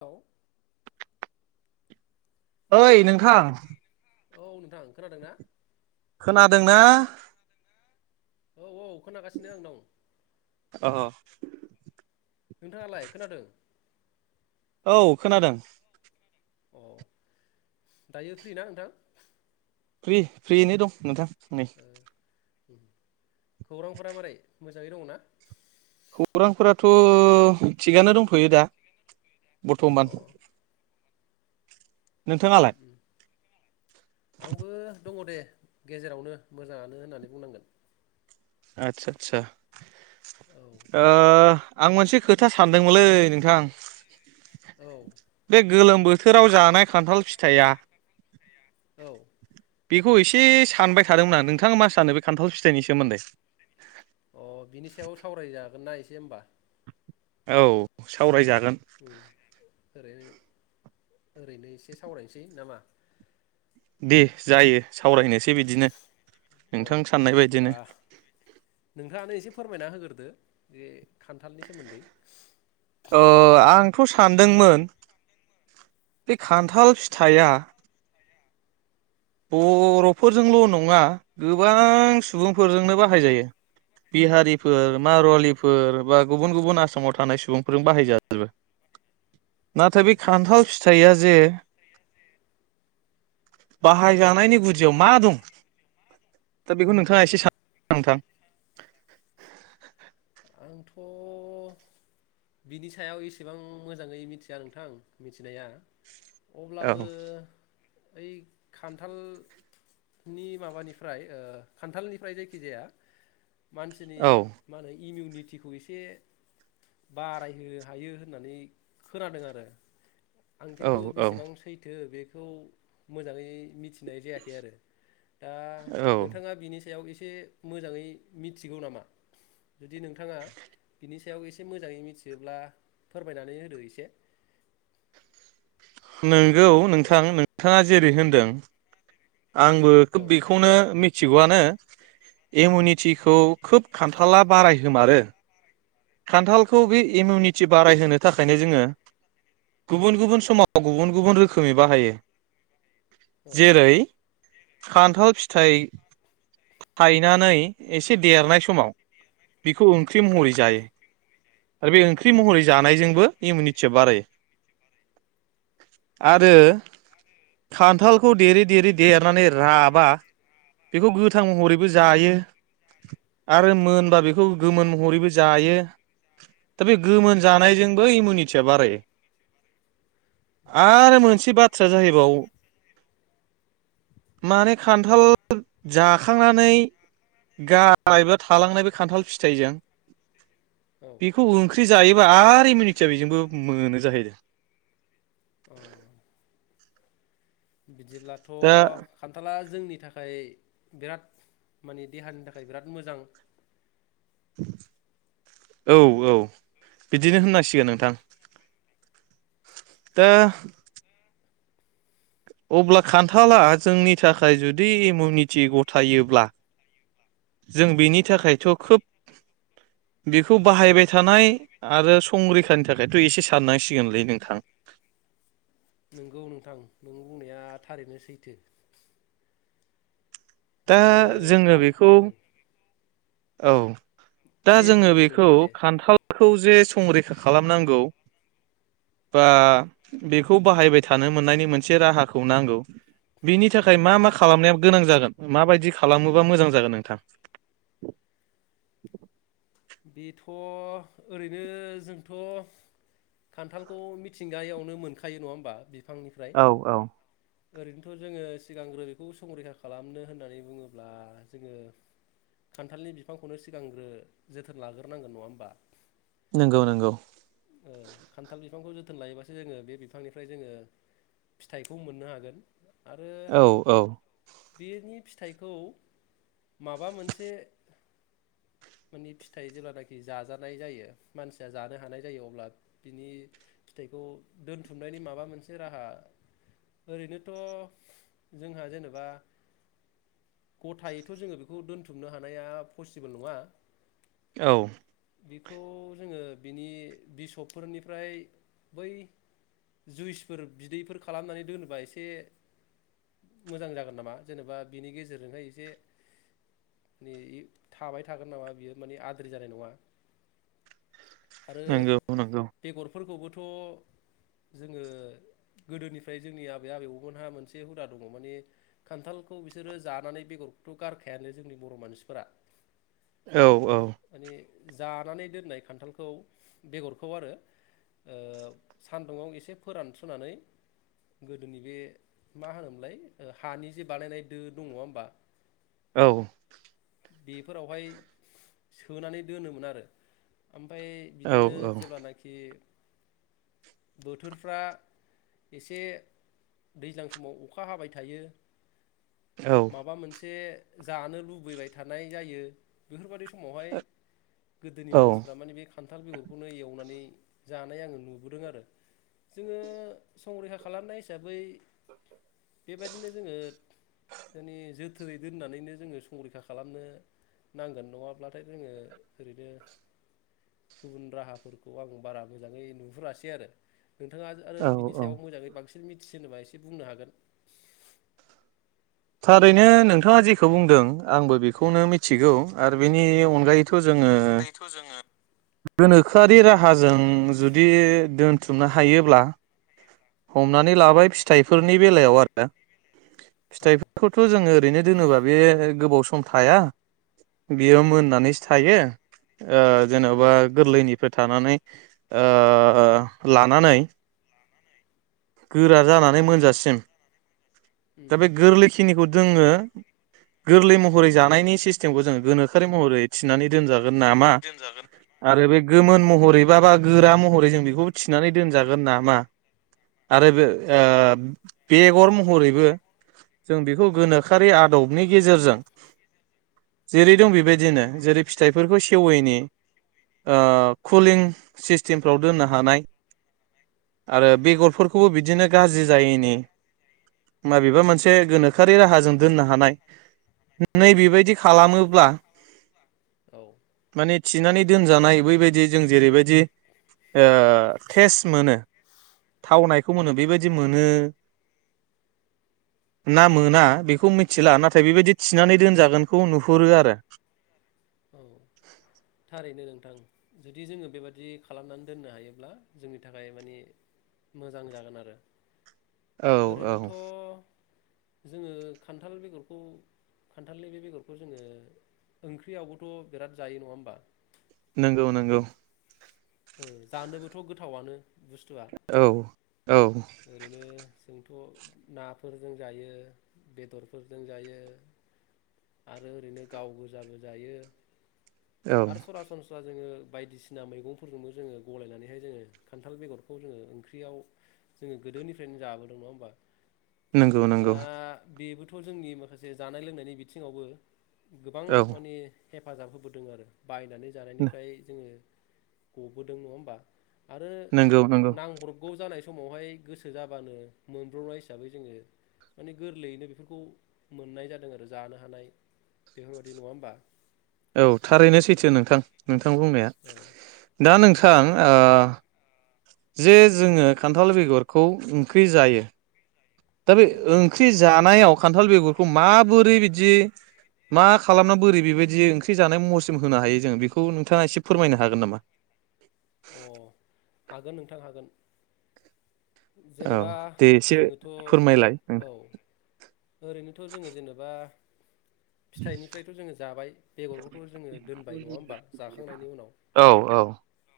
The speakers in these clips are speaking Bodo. औ ओइ नोंथां औ नोंथां खोनादों ना? खोनादोंना? औ औ खोनागासिनो आं दं नोंथाङालाय खोनादों? औ खोनादों दायो फ्रि ना नोंथां? फ्रि फ्रियैनो दं नोंथां नै उम। [inaudible] खौरांफोरा मारै? मोजाङै दङ ना? खौरांफोराथ थिगानो दंथयो दा अ बर्थमान। नोंथाङालाय? आंबो दङ दे। गेजेरावनो मोजाङानो होननानै बुंनांगोन। आच्छा आच्छा। औ ओ आं मोनसे खोथा सानदोंमोनलै नोंथां। औ बे गोलोम बोथोराव जानाय खान्थाल फिथाइया। औ बेखौ एसे सानबाय थादोंमोन आं नोंथाङा मा सानो बे खान्थाल फिथाइनि सोमोन्दै। अ बिनि सायाव सावरायजागोन ना एसे होमबा। औ सावराय जाग गोन। ओरो ओरैनो एसे सावरायनोसै नामा? दे जायो सावरायनोसै बिदिनो औ नोंथां साननाय होमबा बायदिनो। नोंथाङानो एसे फोरमायना होग्रोदो जे खान्थालनि सोमोन्दै। थ सानदोंमोन बे खान्थाल फिथाइया बर फोरजोंल नङा गोबां सुबुंफोरजोंनो बाहायजायो। औ बिहारिफोर मारवालिफोर बा गुबुन गुबुन आसामाव थानाय सुबुंफोरजों बाहायजाजोबो औ नाथाय बे खान्थाल फिथाइया जे बाहाय जानायनि गुदियाव मा दं? दा बेखौ नोंथाङा औ एसे [inaudible] नोंथां आंथ बिनि सायाव एसेबां मोजाङै मिथिया नोंथां मिथिनाया औ अब्लाबो ओइ खान्थाल नि माबानिफ्राय ओ खान्थालनिफ्राय जायखिजाया मानसिनि औ मानै इमिउनिटिखौ एसे बारायहोनो हायो होननानै खोनादों आरो आं औ खिन्थु औ बेसेबां सैथो बे खौ मोजाङै मिथि नाय जायाखै आरो दा औ नोंथाङा बिनि सायाव एस से मोजाङै मिथिगौ नामा? जुदि नोंथाङा बिनि सायाव एसे मोजाङै मिथियोब्ला फोरमायनानै होदो एसे। नोंगौ नोंथां नोंथाङा जेरै- होनदों आंबो औ खोब बेखौनो मि थिगौआनो इउमिनिटिखौ खोब खान्थाला बारायहोमारो औ खान्थालखौ बे इउमिउनिटि बाराय होनो थाखायनो जोङो गुबुन गुबुन समाव गुबुन गुबुन रोखोमै बाहायो औ जेरै खान्थाल फिथाइ थायनानै एसे देरनाय समाव बिखौ ओंख्रि औ महरै जायो। आरो बे ओंख्रि महरै जानायजोंबो इउमिनिटिया बारायो आरो खान्थालखौ देरै देरै देरनानै राबा बेखौ गोथां महरैबो जायो आरो मोनबा बेखौ गोमोन महरैबो जायो। दा बे गोमोन जानायजोंबो इउमिनिटिया बारायो आरो मोनसे बाथ्राया जाहैबाव माने खान्थाल जाखांनानै गारनाय बा थालांनाय बे खान्थाल फिथाइजों औ बेखौ ओंख्रि जायो। आरो इउमिनिटिया बेजोंबो मोनो जाहैदों। अ बिदिब्लाथ' दा खान्थाला जोंनि थाखाय बिराद माने देहानि थाखाय बिराद मोजां औ औ बिदिनो होननांसिगोन नोंथां। दा अब्ला खान्थाला जोंनि थाखाय जुदि इउमिउनिटि गथायोब्ला जों औ बेनि थाखायथ' खोब बेखौ बाहायबाय थानाय आरो संरैखानि थाखायथ' एसे साननांसिगोनलै नोंथां। नंगौ नोंथां नों बुंनाया थारैनो सैथो। दा जोङो जोङो हाय बेखौ औ औ दा दे जोङो बुंग्रोदो बेखौ नोंथाङा दे खान्थालखौ जे संरै खा खालामनांगौ बा बेखौ बाहायबाय थानो मोननायनि मोनसे राहाखौ नांगौ। बिनि औ थाखाय मा मा खालामनायाव गोनां जागोन माबायदि खालामोबा मोजां जागोन नोंथां? बेथ' ओरैनो जोंथ' खान्थालखौ मिथिंगायावनो मोनखायो नङा होमबा बि फांनिफ्राय औ औ ओरैनोथ' जोंङो सिगांग्रो बेखौ संरैखा खालामनो होननानै बुङोब्ला जोंङो खान्थालनि बिफांखौनो सिगांग्रो जोथोन लाग्रोनांगोन नङा होमबा? नोंगौ नोंगौ ओ खान्थाल बिफांखौ जोथोन लायोबासो जोंङो बे बिफांनिफ्राय जोंङो फिथाइखौ मोननो हागोन आ औ औ बेनि फिथाइखौ माबा मोनसे माने फिथाइ जेब्लानाखि जाजानाय जायो मानसिया जानो हानाय जायो अब्ला बिनि फिथाइखौ दोनथुमनायनि माबा मोनसे राहा ओरैनोथ' जोंहा जेनेबा गथायैथ' जोङो बेखौ दोनथुमनो हानाया पसिबोल नङा औ बेखौ जोङो बिनि बिसबफोरनिफ्राय बै जुइसफोर बिदैफोर खालामनानै दोनोबा इसे मोजां जागोन नामा जेनेबा बिनि गेजेरजोंहाय इसे नियि थाबाय थागोन नामा बियो माने आद्रि जानाय नङा। नोंगौ नोंगौ फोरखौबोथ' जोंङो गोदोनिफ्राय जोंनि आबै आबैबौमोनहा मोनसे हुदा दङ माने खान्थालखौ बिसोरो जानानै बेगरखौथ' गारखायानो जोंनि बर' मानसिफोरा औ औ माने जानानै दोननाय खान्थालखौ बेगरखौ आरो ओ सान्दुुंङाव एसे फोरानस्रोनानै गोदोनि बे मा होनोमोनलाय हानि जे बानायनाय दो दं नङा होमबा औ बेफोरावहाय सोनानै दोनोमोन आरो ओमफाय औ बिदिनो जेब्लानाखि बोथोरफ्रा एसे दैज्लां समाव अखा हाबाय थायो। माबा मोनसे जानो लुबैबाय थानाय जायो बेफोरबायदि स समावहाय गोदोनि औ मानसिफ्रा माने बे खान्थाल बेगरखौनो एवनानै जानाय आङो नुबोदों आरो जोङो संरैखा खालामनाय हिसाबै बेबायदिनो जोंङो जोथोनै दोननानैनो जोंङो संरैखा खालामनो नांगोन नङाब्लाथाय जोंङो ओरैनो गुबुन राहाफोरखौ आं बारा मोजांङै नुहुरासै आरो। नोंथांङा आरो बिनि औ औ सायाव मोजांङै बांसिन मिथिसिनोबा एसे बुंनो हागोन। थारैनो नोंथांङा जेखौ बुंदों आंबो बेखौनो मिथिगौ आरो बेनि अनगायैथ' जो जोङो गोनोखोआरि राहाजों जुदि दोनथुमनो हायोब्ला हमनानै लाबाय फिथाइफोरनि बेलायाव आरो ना औ फिथाइफोरखौथ' जोंङो ओरैनो दोनोबा बे गोबाव सम थाया बेयो मोननानैसो थायो। ओ उम जेनेबा गोरलैनिफ्राय थानानै ओ लानानै गोरा जानानै मोनजासिम उम दा बे गोरलै खि निखौ जोङो गोरलै महरै जानायनि सिस्टेमखौ जोङो गोनोखोै महरै थिनानै दोनजा गोन नामा आरो बे गोमोन महरै बा बा गोरा महरै जों बेखौ थिनानै दोनजागोन नामा? आरो बे ओ बेगर महरैबो जों बेखौ गोनोखोरि आदबनि गेजेरजों जेरै दं बेबायदिनो जेरै फिथाइफोरखौ सेवैनि ओ कुलिं सिस्टेमफ्राव दोननो हानाय आरो उम बेगरफोरखौ बिदिनो गाज्रि जायैनि माबेबा मोनसे गोनोखोआरि राहाजों दोननो हानाय नै बेबायदि खालामोब्ला औ माने थिनानै दोनजानाय बैबायदि जों जेरैबायदि ओ टेस्ट मोनो थावनाय खौ मोनो बेबायदि मोनो ना मोना बेखौ मिथिला ना थाय बेबायदि थिनानै दोनजागोनखौ नुहुरो आरो। औ थारैनो नोंथां जुदि जोङो बेबादि खालामनानै दोननो हायोब्ला जोंनि थाखाय मानि मोजां जागोन आरो। औ औ ओरैनोथ' जोङो खान्थाल बेगरखौ खान्थालनि बे बेगरखौ जोङो ओंख्रियावबोथ' बिराद जायो नङा होमबा? नंगौ‌ नंगौ जानोबोथ' गोथावनो औ औ ओरैनो जोंथ नाफोरजों जायो बेदरफोरजों जायो आरो ओरैनो गाव गोजाबो जायो औ आरो सरासनस्रा जोङो बायदिसिना मैगं फोरफोरजोंबो जोङो गलायनानैहाय जोङो खान्थाल बेगरखौ जोङो ओंख्रियाव जोङो गोदोनिफ्रायनो जाबोदों नङा होमबा नंगौ दा नंगौ बेबो बेथ जोंनि माखासे जानाय लोंनायनि बिथिङावबो गोबां औ माने हेफाजाब होबोदों आरो बायनानै जानायनिफ्राय जोङो गबोदों नङा होमबा आरो नंगौ नंगौ नांब्रब गौव जानाय समावहाय गोसो जाबानो मोनब्रबनाय हिसाबै जोङो माने गोरलैयैनो बेफोरखौ मोननाय जादों आरो जानो हानाय बेफोरबायदि नङा होमबा औ थारैनो सैथो नोंथां नोंथां बुंनाया औ दा नोंथां ओं ओ जे जोङो खान्थाल बेगरखौ ओंख्रि जायो दा बे औ ओंख्रि जा नायाव खान्थाल बेगरखौ माबोरै बिदि मा खालामना बोरै बेबायदि ओंख्रि जानाय महरसिम होनो हायो जोङो बेखौ नोंथाङा एसे फोरमायनो हागोन नामा? अ हागोन नोंथां हागोन औ जेनेबा दे एसे जोङोथ' फोरमायलाय औ ओरैनोथ' जोङो जेनेबा फिथाइनिफ्रायथ जोङो जाबाय बेगरखौथ' जोङो दोनबाय नङा होमबा जाखांनायनि उनाव औ औ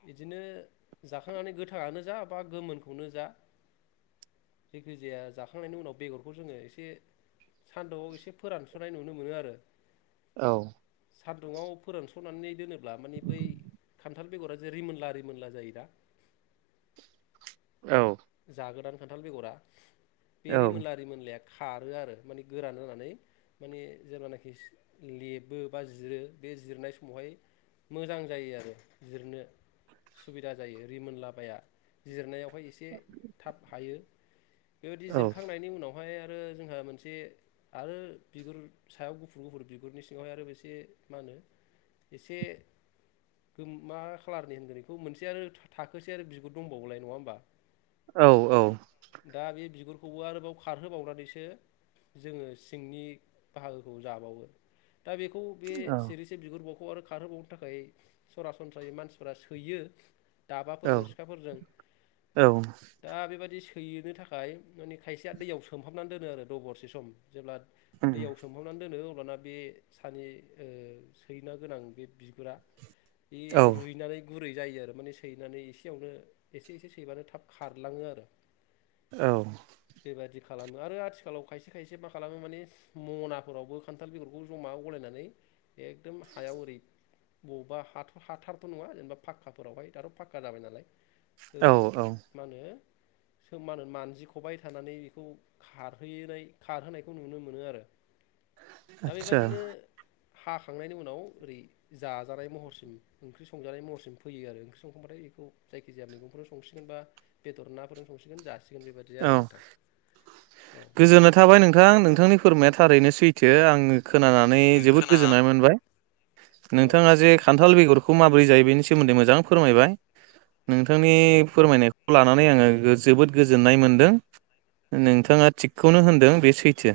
बिदिनो जाखांनानै गोथाङानो जा बा गोमोनखौनो जा जायखिजाया जाखांनायनि उनाव बेगरखौ जोङो एसे सान्दुंआव एसे फोरानसनाय नुनो मोनो आरो औ सान्दुुंआव फोरानसनानै दोनोब्ला माने बै खान्थाल बेगरा रिमोनला रिमोनला जायो दा औ जागोदान खान्थाल बेगरा बेे औ रिमोनला रिमोनला खारो आरो माने गोरान जानानै माने जेब्लानाखि लेबो बा जिरो बे जिरनाय समावहाय मोजां जायो आरो जिरनो सुबिदा जायो रिमोनला बाया जिरनायाव फाय एसे थाब हायो बेबायदि औ जिरखांनायनि उनाव बेवहाय आरो जोंहा मोनसे आरो बिगुर सायाव गुफुर गुफुर बिगुरनि सिङावहाय आरो एसे मा होनो एसे गोम मा खालारनि होनगोन बेखौ मोनसे आरो थाखोसे आरो बिगुर दंबावोलाय नङा होमबा औ दा बे बिगुर खौ आरोबाव खारहोबावनानैसो जोङो सिंनि बाहागोखौ जाबावो दा बेखौ बे सेरैसे बिगुरबाव खौ आरो खारहोबावनो थाखाय सरासनस्रायै मानसिफ्रा सोयो। औ दाबाफोरजों सिखाफोरजों। दा बेबायाददि सैयनो थाखाय माने खायसेया दैयाव सोमहाबनानै दोनो आरो दबरसे सम। जेब्ला दैयाव सोमहाबनानै दोनो अब्ला अब्लाना बे सानि ओ सैनो गोनां बे बिगुरा बे रुइनानै गुरै जायो आरो माने सैनानै एसेयावनो एसे एसे सैबानो थाब खारलाङो आरो। औ। बे बायदि खालामो आरो आथिखालाव खायसे खायसे मा खालामो माने मनाफोरावबो खान्थाल बेगरखौ जमा गलायनानै एकदम हायाव ओरै बब्बा हाथ हाथारथ' नङा जेनेबा फाक्काफोरावहाय दाथ' फाखक्का जाबाय नालाय। औ औ। माने सोम मा होनो मानजिखबाय थानानै बेखौ खारहोनाय खारहोनायखौ नुनो मोनो आरो। दा आदसा बेबादिनो हाखांनायनि उनाव ओरै जाजानाय महरसिम ओंख्रि संजानाय महरसिम फैयो आरो ओंख्रि संखांबाथाय बेखौ जायखिजाया मैगंफोर संसिगोनबा बेदर नाफोरजों संसिगोन जासि औ औ गोजोननाय थाबाय नोंथां नोंथांनि फोरमाया थारैनो सैथो आङो खोनानानै जोबोद गोजोननाय मोनबाय नोंथाङा औ जे खान्थाल बेगरखौ खौ माबोरै जायो बेनि सोमोन्दै मोजां फोरमायबाय। नोंथांनि औ फोरमायनायखौ लानानै आङो गो जोबोद गोज गोजोननाय मोन्दों नोंथाङा थिगखौनो होनदों बे सैथो।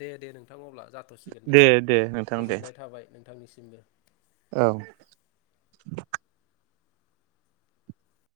दे दे नोंथां अब्ला जाथ'सिगोन दे गोजोननाय थाबाय नोंथांनिसिम। [unintelligible] औ।